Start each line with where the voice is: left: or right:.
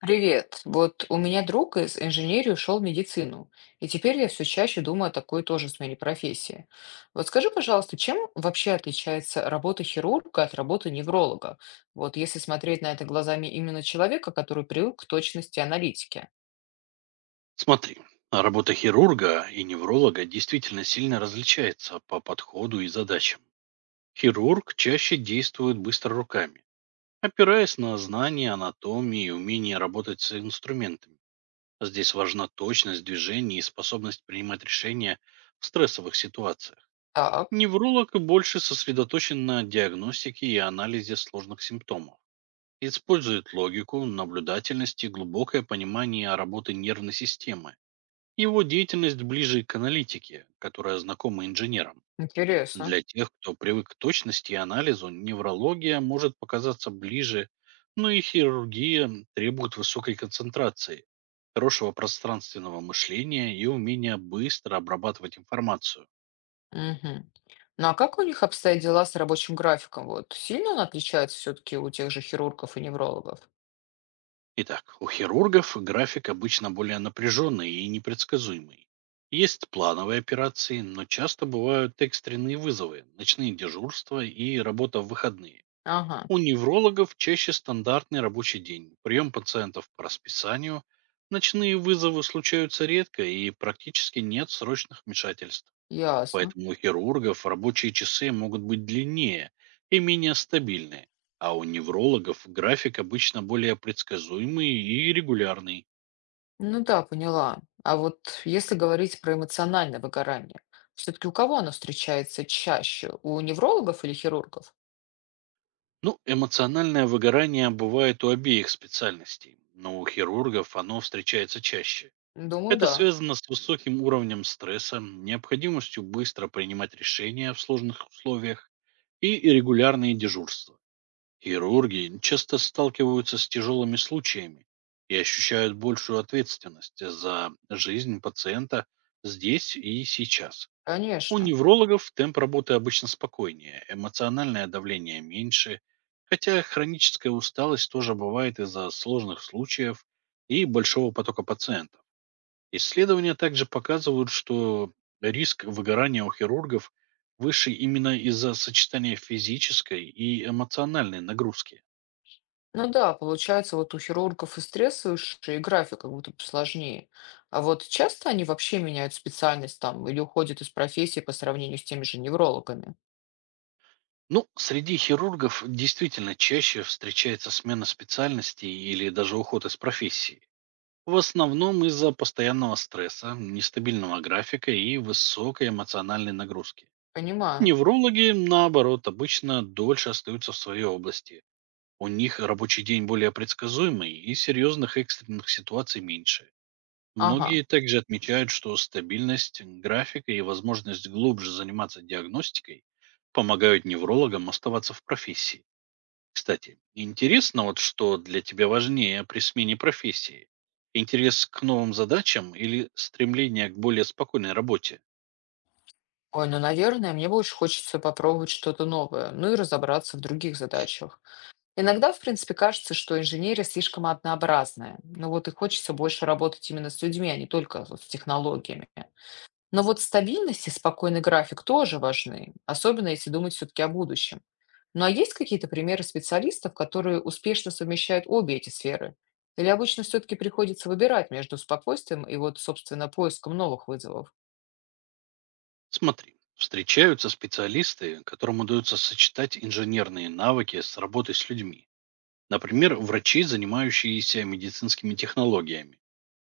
left: Привет. Вот у меня друг из инженерии ушел в медицину, и теперь я все чаще думаю о такой тоже смене профессии. Вот скажи, пожалуйста, чем вообще отличается работа хирурга от работы невролога? Вот если смотреть на это глазами именно человека, который привык к точности аналитики.
right: Смотри, а работа хирурга и невролога действительно сильно различается по подходу и задачам. Хирург чаще действует быстро руками, опираясь на знания анатомии и умение работать с инструментами. Здесь важна точность движений и способность принимать решения в стрессовых ситуациях.
left: Так,
right: Невролог больше сосредоточен на диагностике и анализе сложных симптомов. Использует логику, наблюдательность и глубокое понимание работы нервной системы, его деятельность ближе к аналитике, которая знакома инженерам.
left: интересно.
right: Для тех, кто привык к точности и анализу, неврология может показаться ближе, но и хирургия требует высокой концентрации, хорошего пространственного мышления и умения быстро обрабатывать информацию.
left: Мгм. Ну а как у них обстоят дела с рабочим графиком? Вот сильно он отличается все-таки у тех же хирургов и неврологов?
right: Итак, у хирургов график обычно более напряженный и непредсказуемый. Есть плановые операции, но часто бывают экстренные вызовы, ночные дежурства и работа в выходные.
left: Ага,
right: У неврологов чаще стандартный рабочий день, прием пациентов по расписанию, ночные вызовы случаются редко и практически нет срочных вмешательств.
left: ясно.
right: Поэтому у хирургов рабочие часы могут быть длиннее и менее стабильные, а у неврологов график обычно более предсказуемый и регулярный.
left: Ну да, поняла. А вот если говорить про эмоциональное выгорание, все-таки у кого оно встречается чаще? У неврологов или хирургов?
right: Ну, эмоциональное выгорание бывает у обеих специальностей, но у хирургов оно встречается чаще.
left: Думаю,
right: Это
left: да,
right: связано с высоким уровнем стресса, необходимостью быстро принимать решения в сложных условиях и регулярные дежурства. Хирурги часто сталкиваются с тяжелыми случаями и ощущают большую ответственность за жизнь пациента здесь и сейчас. У
left: конечно.
right: неврологов темп работы обычно спокойнее, эмоциональное давление меньше, хотя хроническая усталость тоже бывает из-за сложных случаев и большого потока пациентов. Исследования также показывают, что риск выгорания у хирургов выше именно из-за сочетания физической и эмоциональной нагрузки.
left: Ну да, получается, вот у хирургов и стресс выше, и график как будто бы сложнее. А вот часто они вообще меняют специальность там или уходят из профессии по сравнению с теми же неврологами?
right: Ну, среди хирургов действительно чаще встречается смена специальности или даже уход из профессии. В основном из-за постоянного стресса, нестабильного графика и высокой эмоциональной нагрузки.
left: Понимаю.
right: Неврологи, наоборот, обычно дольше остаются в своей области. У них рабочий день более предсказуемый и серьезных экстренных ситуаций меньше.
left: Ага.
right: Многие также отмечают, что стабильность графика и возможность глубже заниматься диагностикой помогают неврологам оставаться в профессии. Кстати, интересно, вот что для тебя важнее при смене профессии? Интерес к новым задачам или стремление к более спокойной работе?
left: Ой, ну, наверное, мне больше хочется попробовать что-то новое, ну и разобраться в других задачах. Иногда, в принципе, кажется, что инженерия слишком однообразная. Ну вот и хочется больше работать именно с людьми, а не только с технологиями. Но вот стабильность и спокойный график тоже важны, особенно если думать все-таки о будущем. Ну а есть какие-то примеры специалистов, которые успешно совмещают обе эти сферы? Или обычно все-таки приходится выбирать между спокойствием и вот, собственно, поиском новых вызовов?
right: Смотри, встречаются специалисты, которым удается сочетать инженерные навыки с работой с людьми. Например, врачи, занимающиеся медицинскими технологиями,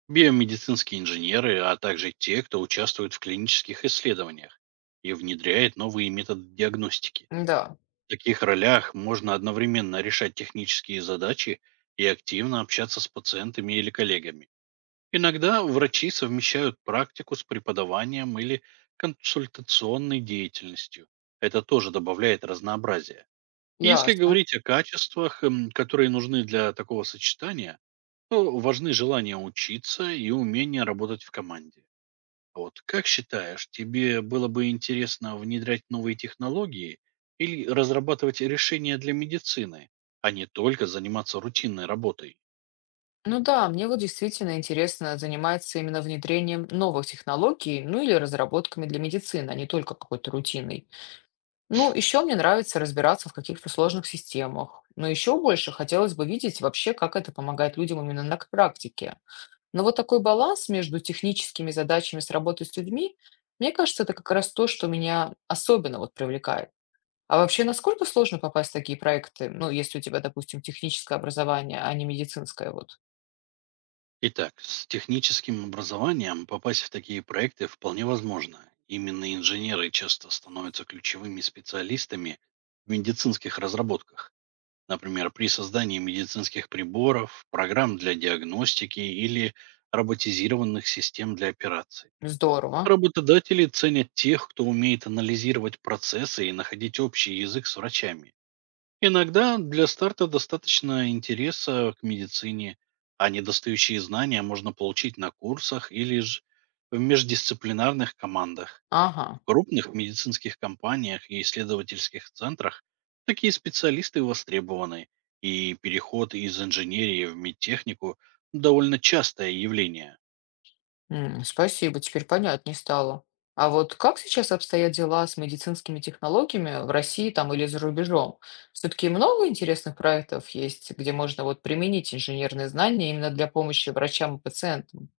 right: биомедицинские инженеры, а также те, кто участвует в клинических исследованиях и внедряет новые методы диагностики.
left: Да,
right: В таких ролях можно одновременно решать технические задачи и активно общаться с пациентами или коллегами. Иногда врачи совмещают практику с преподаванием или консультационной деятельностью. Это тоже добавляет разнообразия. Если
left: ясно.
right: говорить о качествах, которые нужны для такого сочетания, то важны желание учиться и умение работать в команде. Вот как считаешь, тебе было бы интересно внедрять новые технологии или разрабатывать решения для медицины, а не только заниматься рутинной работой?
left: Ну да, мне вот действительно интересно заниматься именно внедрением новых технологий, ну или разработками для медицины, а не только какой-то рутиной. Ну, еще мне нравится разбираться в каких-то сложных системах. Но еще больше хотелось бы видеть вообще, как это помогает людям именно на практике. Но вот такой баланс между техническими задачами с работой с людьми, мне кажется, это как раз то, что меня особенно вот привлекает. А вообще, насколько сложно попасть в такие проекты? Ну, если у тебя, допустим, техническое образование, а не медицинское, вот.
right: Итак, с техническим образованием попасть в такие проекты вполне возможно. Именно инженеры часто становятся ключевыми специалистами в медицинских разработках. Например, при создании медицинских приборов, программ для диагностики или роботизированных систем для операций.
left: Здорово.
right: Работодатели ценят тех, кто умеет анализировать процессы и находить общий язык с врачами. Иногда для старта достаточно интереса к медицине, а недостающие знания можно получить на курсах или же в междисциплинарных командах.
left: Ага,
right: В крупных медицинских компаниях и исследовательских центрах такие специалисты востребованы, и переход из инженерии в медтехнику – довольно частое явление.
left: спасибо, теперь понятней стало. А вот как сейчас обстоят дела с медицинскими технологиями в России там или за рубежом? Все-таки много интересных проектов есть, где можно вот применить инженерные знания именно для помощи врачам и пациентам.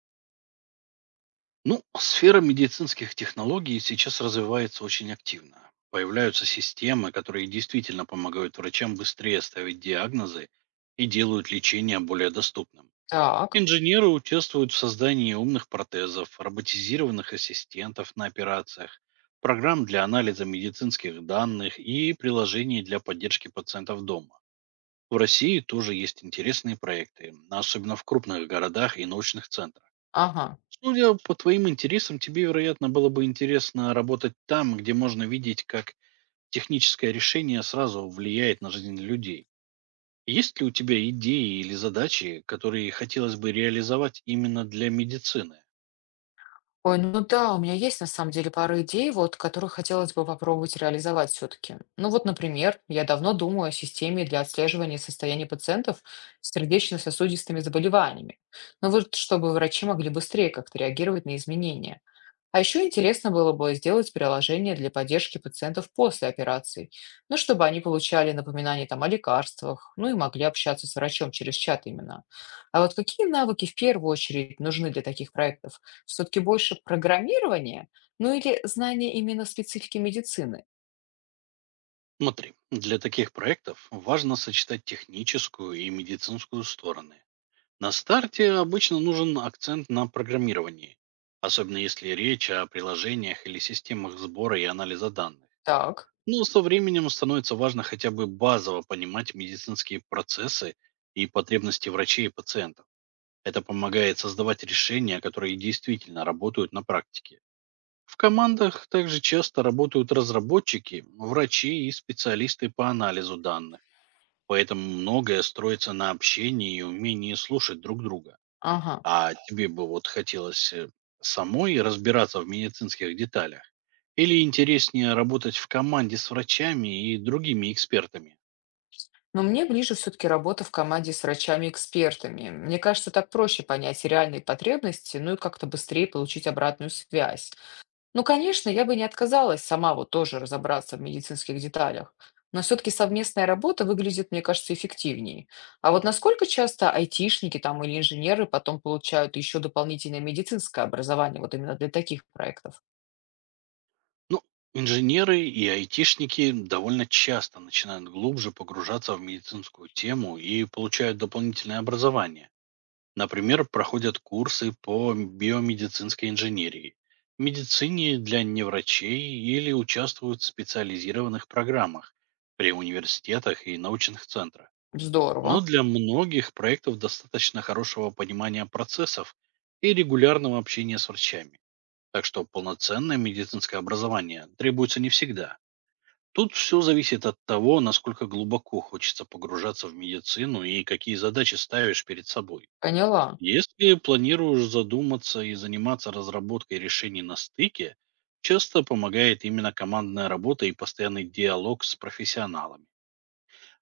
right: Ну, сфера медицинских технологий сейчас развивается очень активно. Появляются системы, которые действительно помогают врачам быстрее ставить диагнозы и делают лечение более доступным.
left: Так,
right: Инженеры участвуют в создании умных протезов, роботизированных ассистентов на операциях, программ для анализа медицинских данных и приложений для поддержки пациентов дома. В России тоже есть интересные проекты, особенно в крупных городах и научных центрах.
left: ага.
right: Судя по твоим интересам, тебе, вероятно, было бы интересно работать там, где можно видеть, как техническое решение сразу влияет на жизнь людей. Есть ли у тебя идеи или задачи, которые хотелось бы реализовать именно для медицины?
left: Ой, ну да, у меня есть на самом деле пара идей, вот, которые хотелось бы попробовать реализовать все-таки. Ну вот, например, я давно думаю о системе для отслеживания состояния пациентов с сердечно-сосудистыми заболеваниями. Ну вот, чтобы врачи могли быстрее как-то реагировать на изменения. А еще интересно было бы сделать приложение для поддержки пациентов после операций, ну, чтобы они получали напоминания там, о лекарствах, ну и могли общаться с врачом через чат именно. А вот какие навыки в первую очередь нужны для таких проектов? Все-таки больше программирование, ну или знание именно специфики медицины?
right: Смотри, для таких проектов важно сочетать техническую и медицинскую стороны. На старте обычно нужен акцент на программировании, особенно если речь о приложениях или системах сбора и анализа данных.
left: Так,
right: Но со временем становится важно хотя бы базово понимать медицинские процессы и потребности врачей и пациентов. Это помогает создавать решения, которые действительно работают на практике. В командах также часто работают разработчики, врачи и специалисты по анализу данных. Поэтому многое строится на общении и умении слушать друг друга.
left: ага.
right: А тебе бы вот хотелось самой разбираться в медицинских деталях? Или интереснее работать в команде с врачами и другими экспертами?
left: Но мне ближе все-таки работа в команде с врачами-экспертами. Мне кажется, так проще понять реальные потребности, ну и как-то быстрее получить обратную связь. Ну, конечно, я бы не отказалась сама вот тоже разобраться в медицинских деталях, но все-таки совместная работа выглядит, мне кажется, эффективнее. А вот насколько часто айтишники там или инженеры потом получают еще дополнительное медицинское образование вот именно для таких проектов?
right: Ну, инженеры и айтишники довольно часто начинают глубже погружаться в медицинскую тему и получают дополнительное образование. Например, проходят курсы по биомедицинской инженерии, медицине для неврачей или участвуют в специализированных программах при университетах и научных центрах. Но
left: Здорово,
right: для многих проектов достаточно хорошего понимания процессов и регулярного общения с врачами. Так что полноценное медицинское образование требуется не всегда. Тут все зависит от того, насколько глубоко хочется погружаться в медицину и какие задачи ставишь перед собой.
left: поняла.
right: Если планируешь задуматься и заниматься разработкой решений на стыке, часто помогает именно командная работа и постоянный диалог с профессионалами.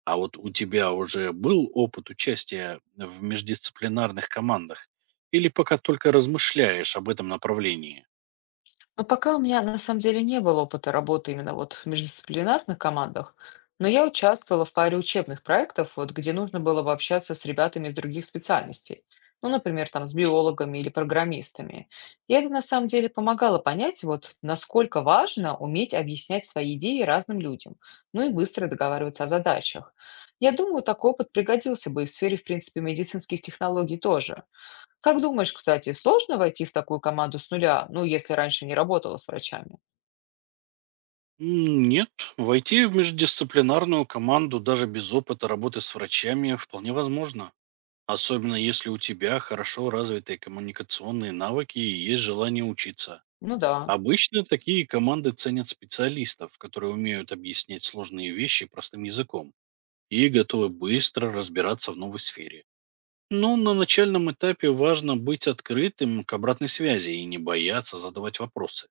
right: А вот у тебя уже был опыт участия в междисциплинарных командах? Или пока только размышляешь об этом направлении?
left: Но пока у меня на самом деле не было опыта работы именно вот в междисциплинарных командах, но я участвовала в паре учебных проектов, вот, где нужно было бы общаться с ребятами из других специальностей. Ну, например, там с биологами или программистами. И это на самом деле помогало понять, вот, насколько важно уметь объяснять свои идеи разным людям, ну и быстро договариваться о задачах. Я думаю, такой опыт пригодился бы и в сфере, в принципе, медицинских технологий тоже. Как думаешь, кстати, сложно войти в такую команду с нуля, ну, если раньше не работала с врачами?
right: Нет, войти в междисциплинарную команду даже без опыта работы с врачами вполне возможно. Особенно если у тебя хорошо развитые коммуникационные навыки и есть желание учиться.
left: Ну да,
right: Обычно такие команды ценят специалистов, которые умеют объяснять сложные вещи простым языком и готовы быстро разбираться в новой сфере. Но на начальном этапе важно быть открытым к обратной связи и не бояться задавать вопросы,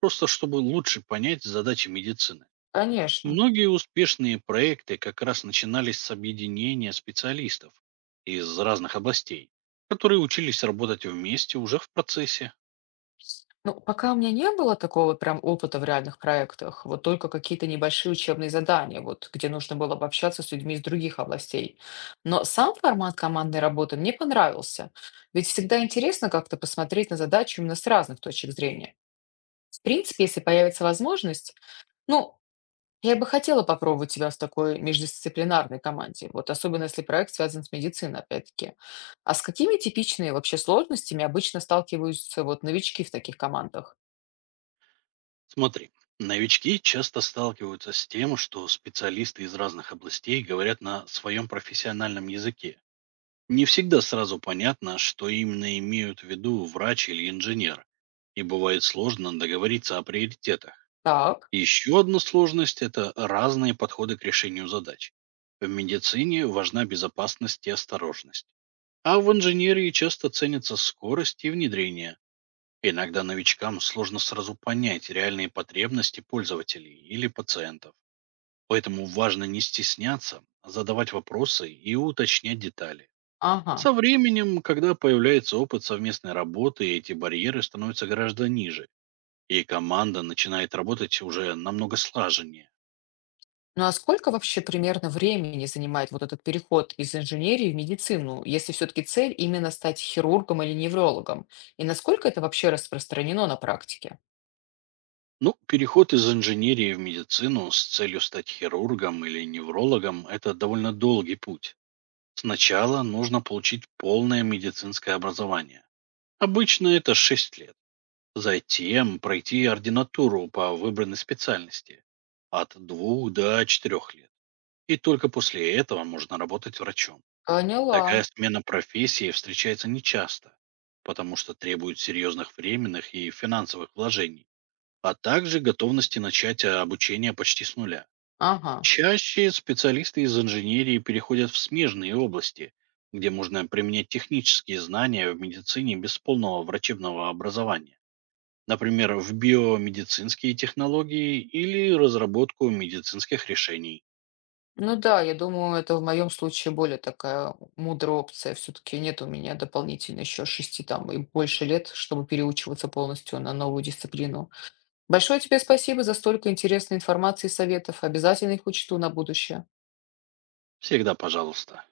right: просто чтобы лучше понять задачи медицины.
left: конечно.
right: Многие успешные проекты как раз начинались с объединения специалистов из разных областей, которые учились работать вместе уже в процессе.
left: Ну, пока у меня не было такого прям опыта в реальных проектах, вот только какие-то небольшие учебные задания, вот где нужно было общаться с людьми из других областей. Но сам формат командной работы мне понравился, ведь всегда интересно как-то посмотреть на задачу именно с разных точек зрения. В принципе, если появится возможность, ну, я бы хотела попробовать себя в такой междисциплинарной команде, вот особенно если проект связан с медициной, опять-таки. А с какими типичными вообще сложностями обычно сталкиваются вот новички в таких командах?
right: Смотри, новички часто сталкиваются с тем, что специалисты из разных областей говорят на своем профессиональном языке. Не всегда сразу понятно, что именно имеют в виду врач или инженер, и бывает сложно договориться о приоритетах.
left: Так,
right: Еще одна сложность – это разные подходы к решению задач. В медицине важна безопасность и осторожность, а в инженерии часто ценятся скорость и внедрение. Иногда новичкам сложно сразу понять реальные потребности пользователей или пациентов. Поэтому важно не стесняться, а задавать вопросы и уточнять детали.
left: ага.
right: Со временем, когда появляется опыт совместной работы, эти барьеры становятся гораздо ниже, и команда начинает работать уже намного слаженнее.
left: Ну а сколько вообще примерно времени занимает вот этот переход из инженерии в медицину, если все-таки цель именно стать хирургом или неврологом? И насколько это вообще распространено на практике?
right: Ну, переход из инженерии в медицину с целью стать хирургом или неврологом – это довольно долгий путь. Сначала нужно получить полное медицинское образование. Обычно это 6 лет. Затем пройти ординатуру по выбранной специальности от 2 до 4 лет. И только после этого можно работать врачом.
left: Поняла.
right: Такая смена профессии встречается нечасто, потому что требует серьезных временных и финансовых вложений, а также готовности начать обучение почти с нуля.
left: Ага.
right: Чаще специалисты из инженерии переходят в смежные области, где можно применять технические знания в медицине без полного врачебного образования, например, в биомедицинские технологии или разработку медицинских решений.
left: Ну да, я думаю, это в моем случае более такая мудрая опция. Все-таки нет у меня дополнительно еще 6 там и больше лет, чтобы переучиваться полностью на новую дисциплину. Большое тебе спасибо за столько интересной информации и советов. Обязательно их учту на будущее.
right: Всегда пожалуйста.